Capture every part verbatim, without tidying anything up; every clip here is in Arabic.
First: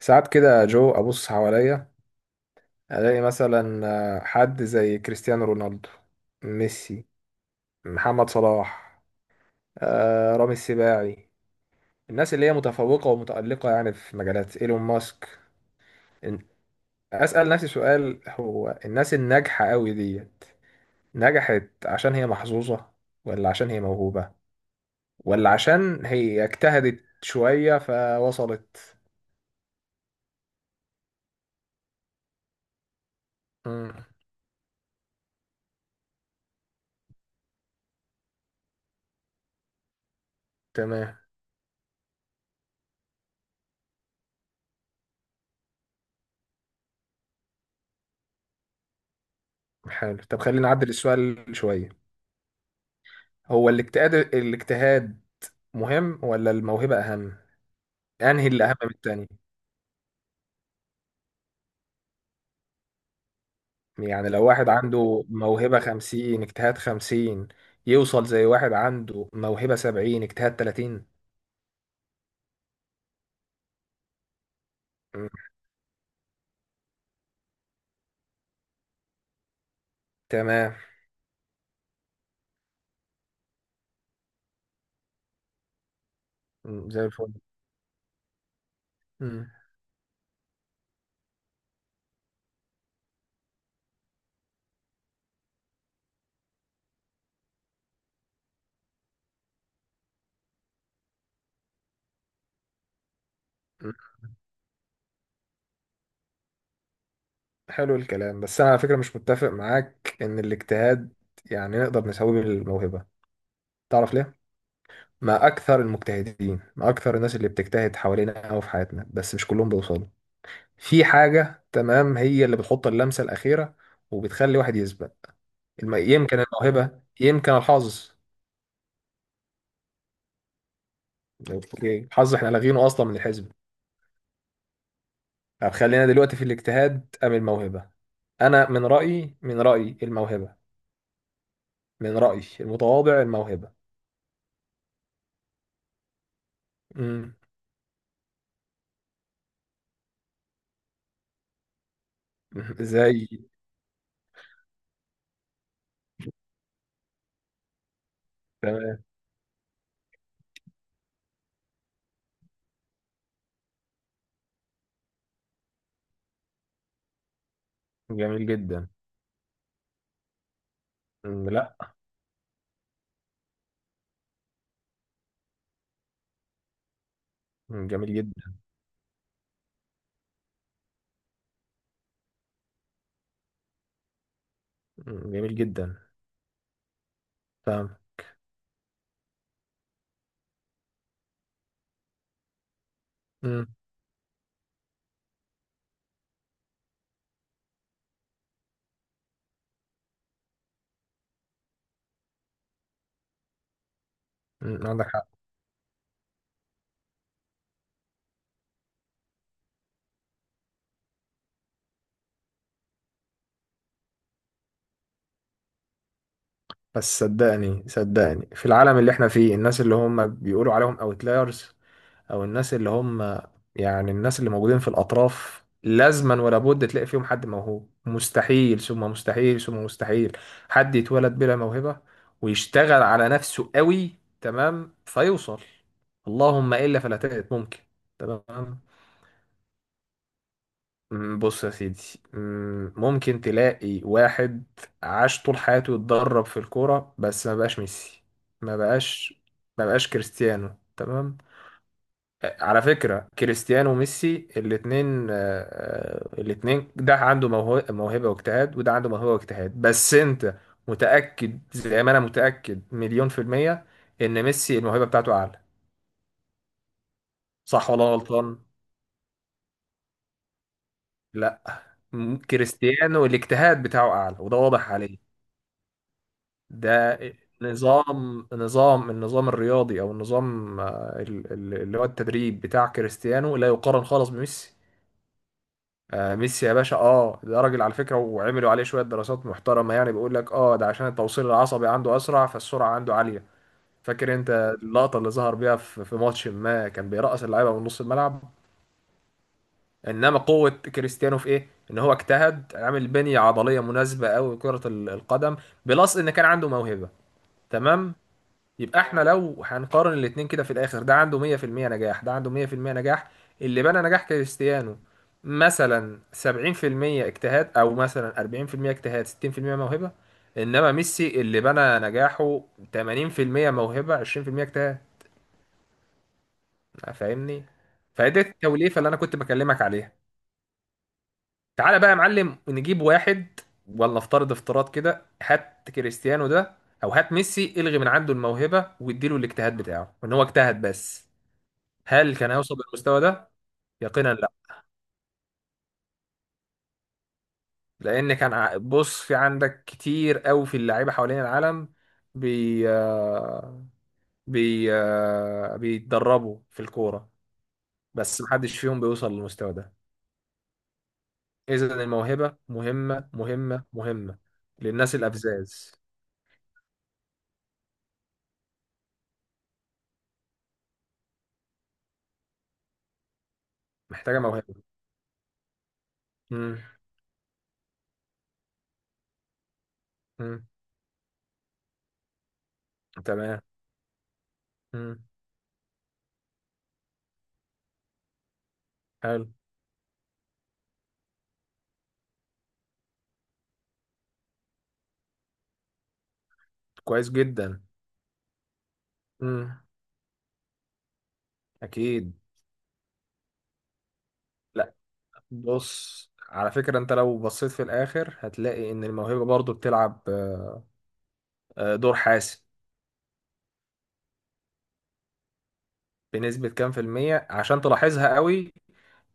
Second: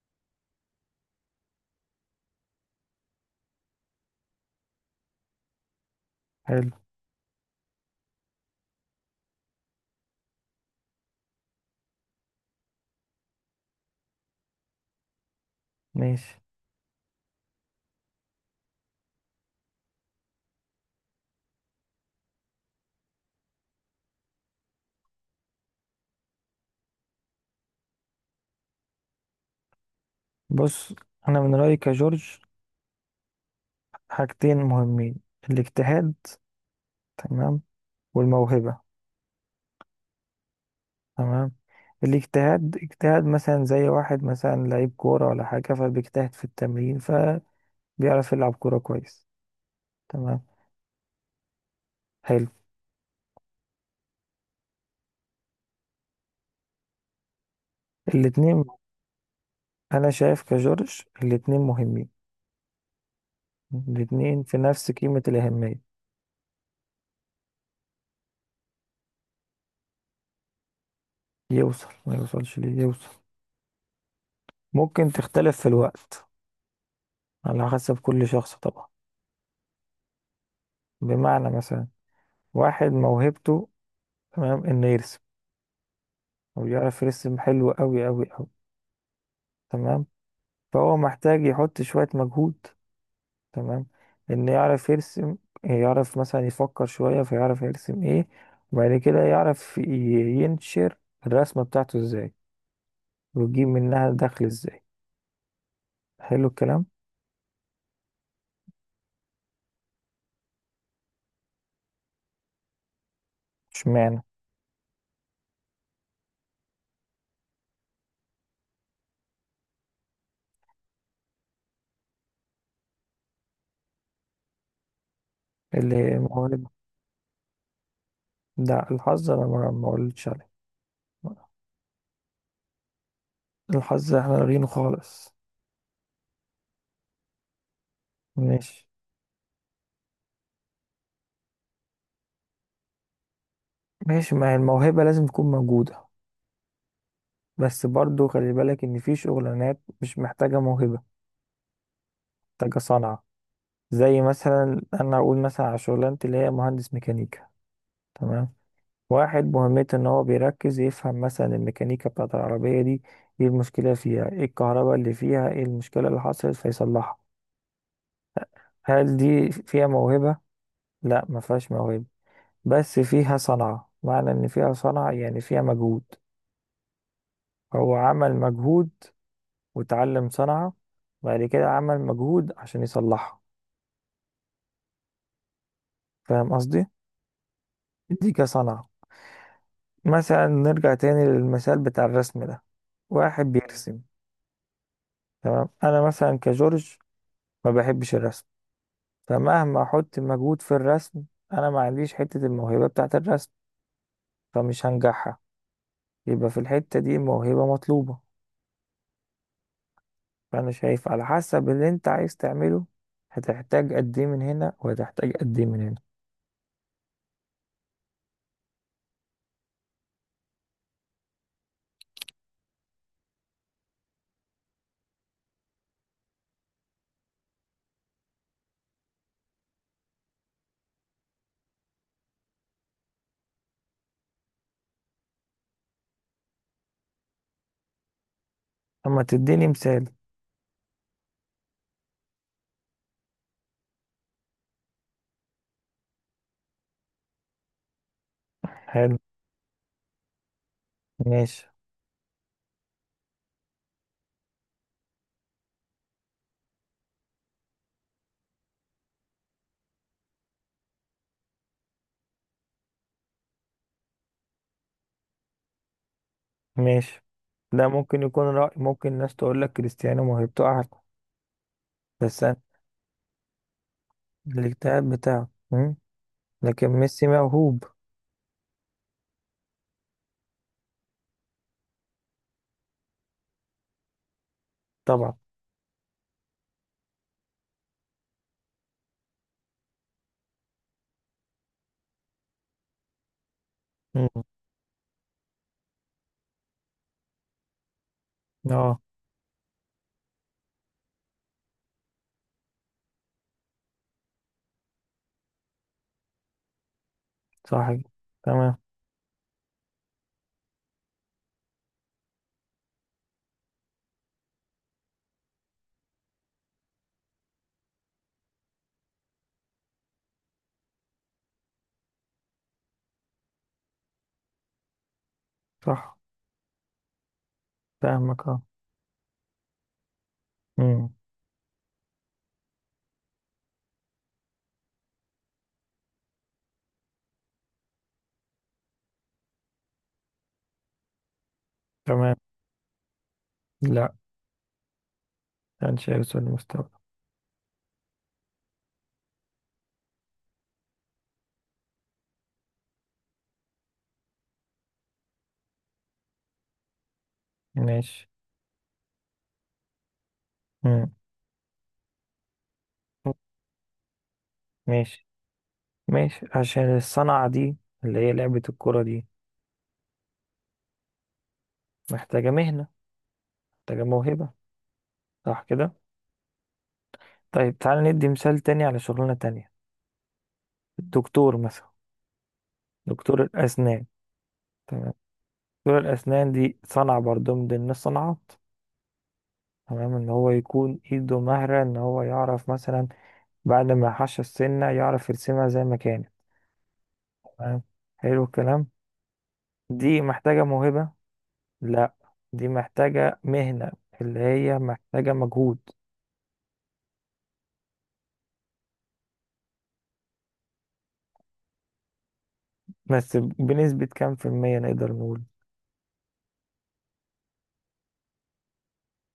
ساعات كده جو ابص حواليا، الاقي مثلا آه، حد زي كريستيانو رونالدو، حلو. ميسي، محمد صلاح، آه، رامي السباعي، الناس اللي هي متفوقة ومتألقة يعني في مجالات، ايلون ماسك. ماشي. إن- اسأل نفسي سؤال، هو الناس الناجحة قوي ديت نجحت عشان هي محظوظة، ولا عشان هي موهوبة، ولا عشان هي اجتهدت شوية فوصلت؟ بص، انا من رأيي كجورج مم. حاجتين مهمين: الاجتهاد، تمام، والموهبة. تمام. تمام. الاجتهاد اجتهاد مثلا زي واحد مثلا لعيب كورة ولا حاجة فبيجتهد في التمرين فبيعرف يلعب كورة كويس. حلو، طب تمام. خلينا نعدل السؤال شوية. حلو. هو الاجتهاد الاجتهاد مهم ولا الموهبة أهم؟ أنهي الاتنين. اللي أهم من التاني؟ انا شايف كجورج الاتنين مهمين، يعني الاتنين لو في واحد نفس قيمة عنده الأهمية. موهبة خمسين اجتهاد خمسين، يوصل زي واحد عنده موهبة سبعين اجتهاد تلاتين؟ يوصل، ما يوصلش ليه يوصل، ممكن مم. تختلف في الوقت على حسب كل شخص طبعا. تمام. بمعنى مثلا، واحد موهبته تمام انه يرسم، هو مم، يعرف زي الفل. يرسم حلو قوي قوي قوي. مم. تمام. فهو محتاج يحط شوية مجهود، تمام، انه يعرف يرسم، يعرف مثلا يفكر شوية فيعرف يرسم ايه، وبعد كده يعرف ي- ينشر الرسمة بتاعته ازاي، ويجيب مم. منها دخل ازاي. حلو الكلام. حلو الكلام، بس أنا على فكرة مش متفق معاك إن الاجتهاد يعني نقدر نساويه بالموهبة. تعرف اشمعنى؟ ليه؟ ما أكثر المجتهدين، ما أكثر الناس اللي بتجتهد حوالينا أو في حياتنا، بس مش كلهم بيوصلوا. في حاجة تمام هي اللي بتحط اللمسة الأخيرة، وبتخلي واحد يثبت. الم- اللي يمكن موهبة؟ الموهبة، يمكن الحظ. ده الحظ انا ما ما قلتش عليه. اوكي، الحظ احنا لاغينه أصلا من الحزب. الحظ احنا لارينه خالص. طب خلينا دلوقتي في الاجتهاد أم الموهبة. أنا ماشي. من رأيي، من رأيي الموهبة. من رأيي المتواضع الموهبة. ماشي، ما هي الموهبة لازم تكون موجودة، امم بس برضو خلي بالك ان في شغلانات مش محتاجة موهبة، محتاجة صنعة. زي. زي مثلا انا اقول مثلا على شغلانتي اللي هي مهندس ميكانيكا. تمام. تمام، واحد مهمته ان هو بيركز يفهم مثلا الميكانيكا بتاعت العربية دي، ايه المشكلة فيها، ايه الكهرباء اللي فيها، ايه المشكلة اللي حصلت فيصلحها. جميل جدا. هل دي فيها موهبة؟ لا، ما أمم، فيهاش لا. موهبة، بس فيها صنعة. معنى ان فيها صنعة يعني فيها مجهود، أمم، هو جميل عمل جدا. مجهود وتعلم صنعة، بعد كده عمل مجهود عشان يصلحها. أمم، جميل جدا. فاهم قصدي؟ فاهم. دي كصنعة. مثلا نرجع تاني للمثال بتاع الرسم ده، واحد أمم. بيرسم، تمام، انا مثلا كجورج ما بحبش الرسم، فمهما احط مجهود في الرسم، انا ما عنديش حتة الموهبة بتاعة الرسم، فمش أمم، عندك حق. هنجحها. يبقى في الحتة دي موهبة مطلوبة. فانا شايف على حسب اللي انت عايز تعمله، هتحتاج قد ايه من هنا وهتحتاج قد ايه من هنا. بس صدقني صدقني، في العالم اللي احنا فيه الناس اللي هم بيقولوا عليهم اوتلايرز، او الناس اللي هم يعني الناس اللي موجودين في الاطراف، لازما ولا بد تلاقي فيهم حد موهوب. مستحيل ثم مستحيل ثم مستحيل حد يتولد بلا موهبة ويشتغل على نفسه قوي، تمام، فيوصل. اللهم الا فلا تجد، ممكن. تمام. اما تديني مثال. مم، بص يا سيدي. مم، ممكن تلاقي واحد عاش طول حياته يتدرب في الكورة، بس ما بقاش ميسي. ما حلو. بقاش. ما بقاش كريستيانو، تمام. ماشي. آه، على فكرة كريستيانو وميسي الاتنين، آه، آه، الاتنين، ده عنده موهو- موهبة واجتهاد، وده عنده موهبة واجتهاد، بس انت متأكد زي ما انا متأكد مليون في المية ان ميسي الموهبة بتاعته اعلى. ماشي. ده صح ولا أنا ممكن يكون غلطان؟ رأي، ممكن الناس تقول لك كريستيانو موهبته أعلى. لا، م- بس أنا- كريستيانو الاجتهاد بتاعه اعلى، وده واضح الاجتهاد عليه. بتاعه مم. لكن ده ميسي موهوب. نظام نظام النظام الرياضي او النظام، آه، ال- ال- اللي هو التدريب بتاع كريستيانو لا يقارن خالص بميسي. طبعا. آه ميسي يا باشا، اه ده راجل على فكرة، وعملوا عليه شوية دراسات محترمة، يعني بيقول لك اه ده عشان التوصيل العصبي عنده أسرع، فالسرعة عنده عالية. مم. فاكر انت اللقطة اللي ظهر بيها في في ماتش ما كان بيرقص اللعيبة من نص الملعب. اه، انما قوة كريستيانو في ايه؟ ان هو اجتهد، عامل بنية عضلية مناسبة قوي لكرة ال- القدم، بلس ان كان عنده موهبة. صح كده. تمام. تمام. يبقى احنا لو هنقارن الاتنين كده في الاخر، ده عنده مية في المية نجاح، ده عنده مية في المية نجاح. اللي بنى نجاح كريستيانو مثلا سبعين في المية اجتهاد، او مثلا أربعين في المية اجتهاد ستين في المية موهبة. انما ميسي اللي بنى نجاحه ثمانين في المية موهبة عشرين في المية اجتهاد. صح. فاهمني؟ فدي فاهمك، اه. التوليفة اللي انا كنت بكلمك عليها. مم. تعالى بقى يا معلم نجيب واحد، ولا افترض افتراض كده، هات كريستيانو ده، او هات ميسي، الغي من عنده الموهبة واديله الاجتهاد بتاعه ان هو اجتهد بس. هل تمام. كان هيوصل للمستوى ده؟ لا، يقينا لا. انشيلوتي المستوى. لان كان ع- بص، في عندك كتير قوي في اللعيبه حوالين العالم، بي آه، بي آه، بيتدربوا في الكوره، ماشي. بس محدش فيهم بيوصل للمستوى ده. مم. اذا الموهبه مهمه مهمه مهمه للناس ماشي. الابزاز. ماشي، عشان الصنعة دي اللي هي لعبة الكرة دي محتاجة مهنة، محتاجة محتاجه موهبة. موهبه. صح كده. مم. طيب تعال ندي مثال تاني على شغلانة تانية، مم. الدكتور مثلا، دكتور تمام. الأسنان. تمام. مم. دكتور الأسنان دي صنعة برضو من ضمن الصناعات. حلو. تمام، ان هو يكون ايده مهرة، ان هو يعرف مثلا بعد ما يحش السنة يعرف يرسمها زي ما كانت. كويس جدا. تمام. حلو الكلام. مم. دي محتاجة موهبة؟ لا، اكيد. دي محتاجة مهنة اللي هي لا، محتاجة مجهود. بص على فكرة، انت لو بصيت في الاخر هتلاقي ان الموهبة برضو بتلعب آه، آه، دور حاسم. بس بنسبة كام في المية نقدر نقول؟ بنسبة كام في المية عشان تلاحظها قوي،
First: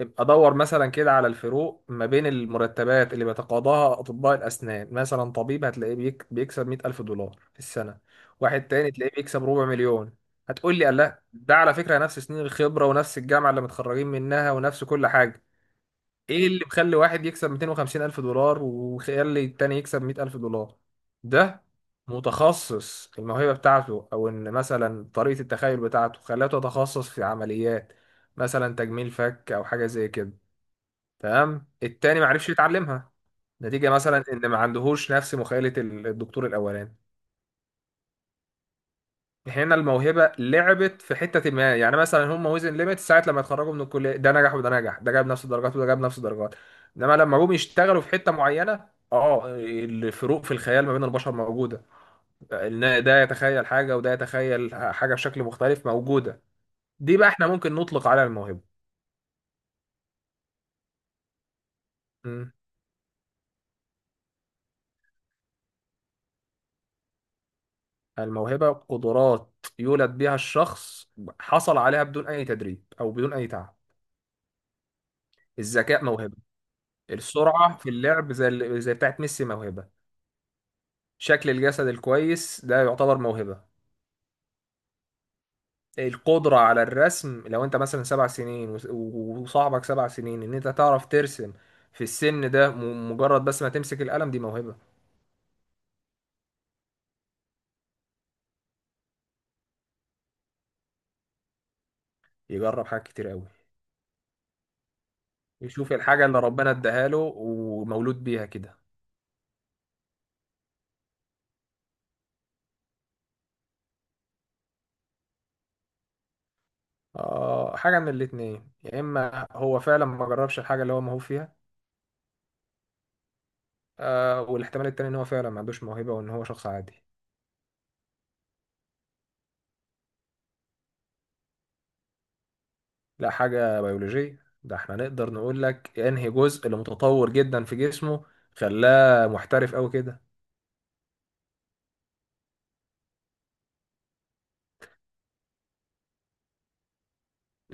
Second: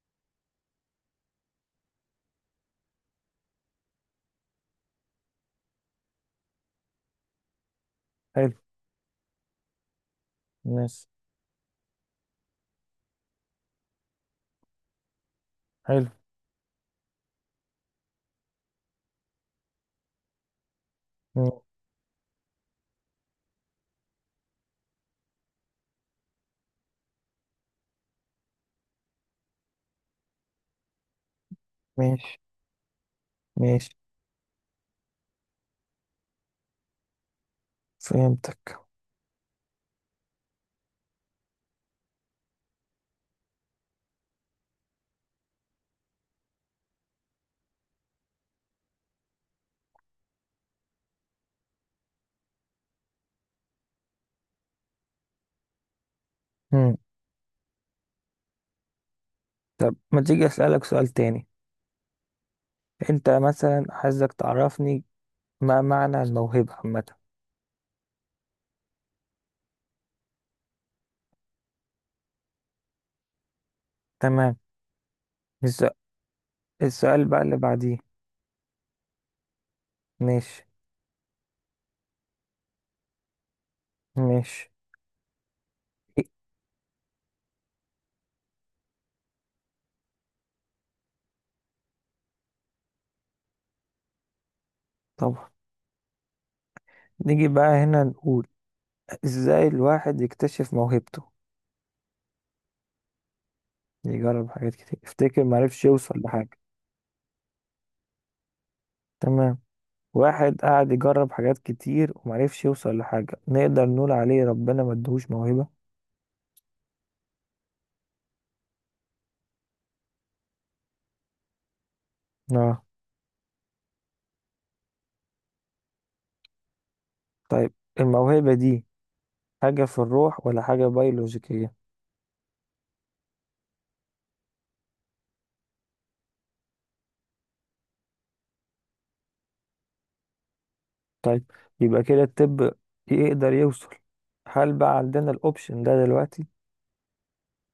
ابقى دور مثلا كده على الفروق ما بين المرتبات اللي بيتقاضاها أطباء الأسنان. مثلا طبيب هتلاقيه بيك بيكسب مية ألف دولار في السنة، حلو. واحد تاني تلاقيه بيكسب ربع مليون. هتقول لي ماشي. لا، ده على فكرة نفس سنين الخبرة ونفس الجامعة اللي متخرجين منها ونفس كل حاجة. حلو. ايه اللي مخلي واحد يكسب مئتين وخمسين الف دولار، وخلي التاني يكسب مئة الف دولار؟ مم. ده متخصص، الموهبة بتاعته او ان مثلا طريقة التخيل بتاعته خلاته يتخصص في عمليات، مثلا تجميل فك او حاجة زي كده، تمام، التاني ماشي. معرفش يتعلمها، نتيجة ماشي. مثلا ان ما عندهوش نفس مخيلة الدكتور الاولاني. فهمتك. هنا الموهبة لعبت في حتة ما، يعني مثلا هم وزن ليميت ساعة لما يتخرجوا من الكلية، ده نجح وده نجح، ده جاب نفس الدرجات وده جاب نفس الدرجات، انما لما جم يشتغلوا في حتة معينة، اه الفروق في الخيال ما بين البشر موجودة، إن ده يتخيل حاجة وده يتخيل حاجة بشكل مختلف موجودة. مم. دي بقى احنا ممكن نطلق عليها الموهبة. طب ما تيجي أسألك سؤال تاني، مم. انت مثلا، عايزك تعرفني ما معنى الموهبة عامة. الموهبة قدرات يولد بها الشخص، حصل عليها بدون أي تدريب أو بدون أي تعب. تمام. الس- الذكاء موهبة. السؤال بقى اللي السرعة في بعديه. اللعب زي زي بتاعت ميسي موهبة. ماشي. شكل الجسد الكويس ده يعتبر موهبة. ماشي. إيه، القدرة على الرسم، لو انت مثلا سبع سنين وس- و- وصاحبك سبع سنين ان انت تعرف ترسم في السن ده، م- مجرد بس ما تمسك القلم، دي موهبة. طبعا. نيجي بقى هنا نقول ازاي الواحد يكتشف موهبته؟ يجرب حاجات كتير قوي. يجرب حاجات كتير، افتكر معرفش يشوف يوصل الحاجة اللي لحاجة. ربنا اداها له ومولود بيها كده. تمام. واحد قاعد يجرب حاجات كتير ومعرفش يوصل لحاجة، نقدر نقول عليه ربنا ما ادهوش موهبة؟ آه، حاجة من الاتنين، يا اما هو فعلا ما جربش الحاجة اللي هو موهوب فيها، اه. آه، والاحتمال التاني ان هو فعلا ما عندوش موهبة وان هو شخص عادي. طيب، الموهبة دي حاجة في الروح ولا حاجة بيولوجيكية؟ لا، حاجة بيولوجية. ده احنا نقدر نقول لك انهي جزء اللي متطور جدا في جسمه خلاه محترف قوي كده. طيب، يبقى كده الطب يقدر يوصل. هل بقى عندنا الاوبشن ده دلوقتي؟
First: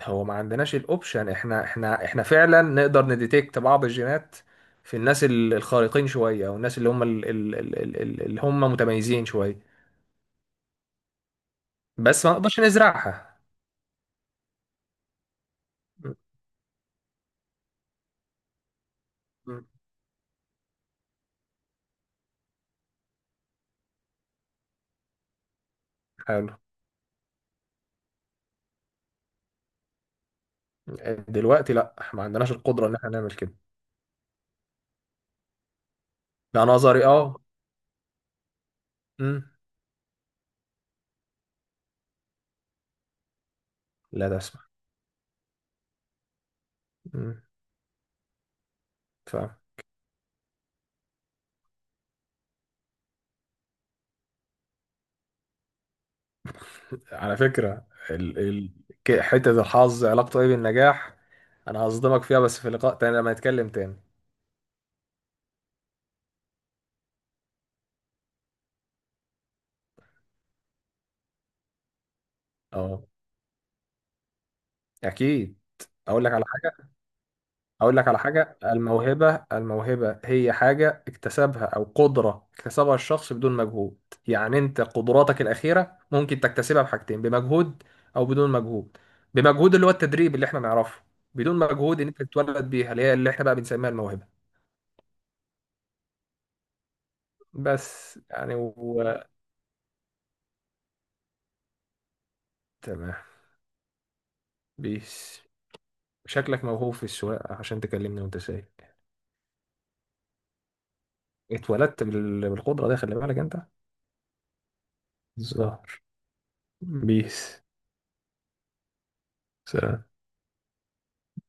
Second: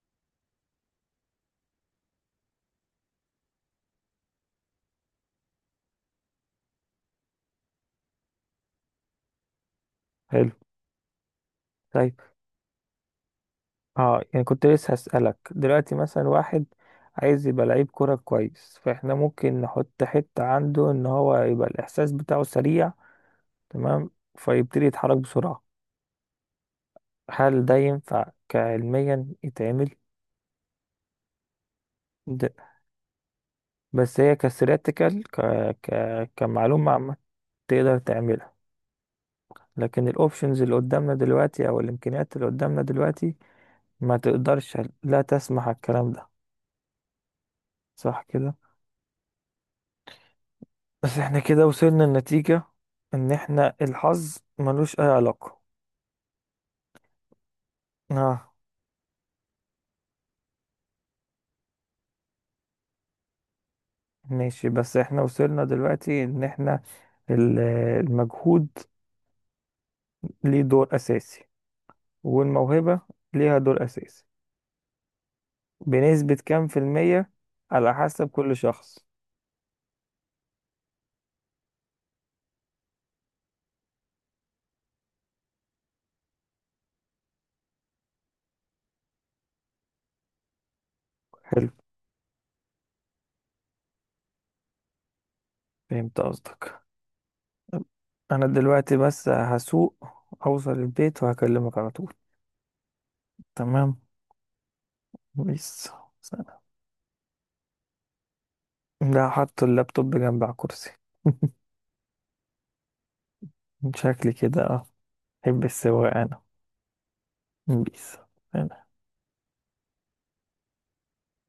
هو ما عندناش الاوبشن، احنا احنا احنا فعلا نقدر نديتكت بعض الجينات في الناس ال- الخارقين شوية، او الناس اللي هم ال- ال- ال- ال- ال- اللي هم متميزين شوية. حلو. طيب. بس ما نقدرش نزرعها. اه، يعني كنت لسه هسألك دلوقتي، م- مثلا واحد عايز يبقى لعيب كرة كويس، فاحنا ممكن م- نحط حتة عنده ان هو يبقى الاحساس بتاعه سريع، تمام، فيبتدي يتحرك بسرعة. حلو. هل ده ينفع كعلميا يتعمل؟ دلوقتي لا، ما عندناش ده، القدرة ان احنا نعمل كده. بس هي كستاتيكال، ك... ك... لا، كمعلومة نظري عامة، اه. تقدر تعملها. م، لكن الاوبشنز اللي قدامنا دلوقتي او الامكانيات اللي قدامنا دلوقتي ما لا تسمع. تقدرش. لا تسمح الكلام ده. م، صح كده. فاهم. بس احنا كده وصلنا لنتيجة ان احنا الحظ ملوش اي علاقة. على فكرة ال... اه. ال... ك- حتة الحظ علاقته ايه بالنجاح، انا هصدمك فيها بس في لقاء تاني لما نتكلم تاني. ماشي. بس احنا وصلنا دلوقتي ان احنا ال- المجهود ليه دور اساسي، والموهبة اه. ليها دور اساسي. اكيد. اقول لك بنسبة على كام في حاجة المية؟ على اقول لك على حسب كل حاجة. شخص. الموهبة الموهبة هي حاجة اكتسبها او قدرة اكتسبها الشخص بدون مجهود. يعني انت قدراتك الأخيرة ممكن تكتسبها بحاجتين، بمجهود او بدون مجهود. بمجهود اللي هو التدريب اللي احنا نعرفه، بدون حلو. مجهود ان انت تتولد بيها اللي هي اللي احنا بقى بنسميها الموهبة. فهمت قصدك. بس انا يعني دلوقتي و... بس هسوق، اوصل البيت وهكلمك على طول. تمام. تمام. بيس. بيس. سلام. شكلك موهوب في السواقة عشان تكلمني وانت سايق. لا، حط اللابتوب جنب على الكرسي. اتولدت بال- بالقدرة دي، خلي بالك انت شكلي كده، اه، بحب الظهر. السواقة أنا. بيس. بيس. سلام.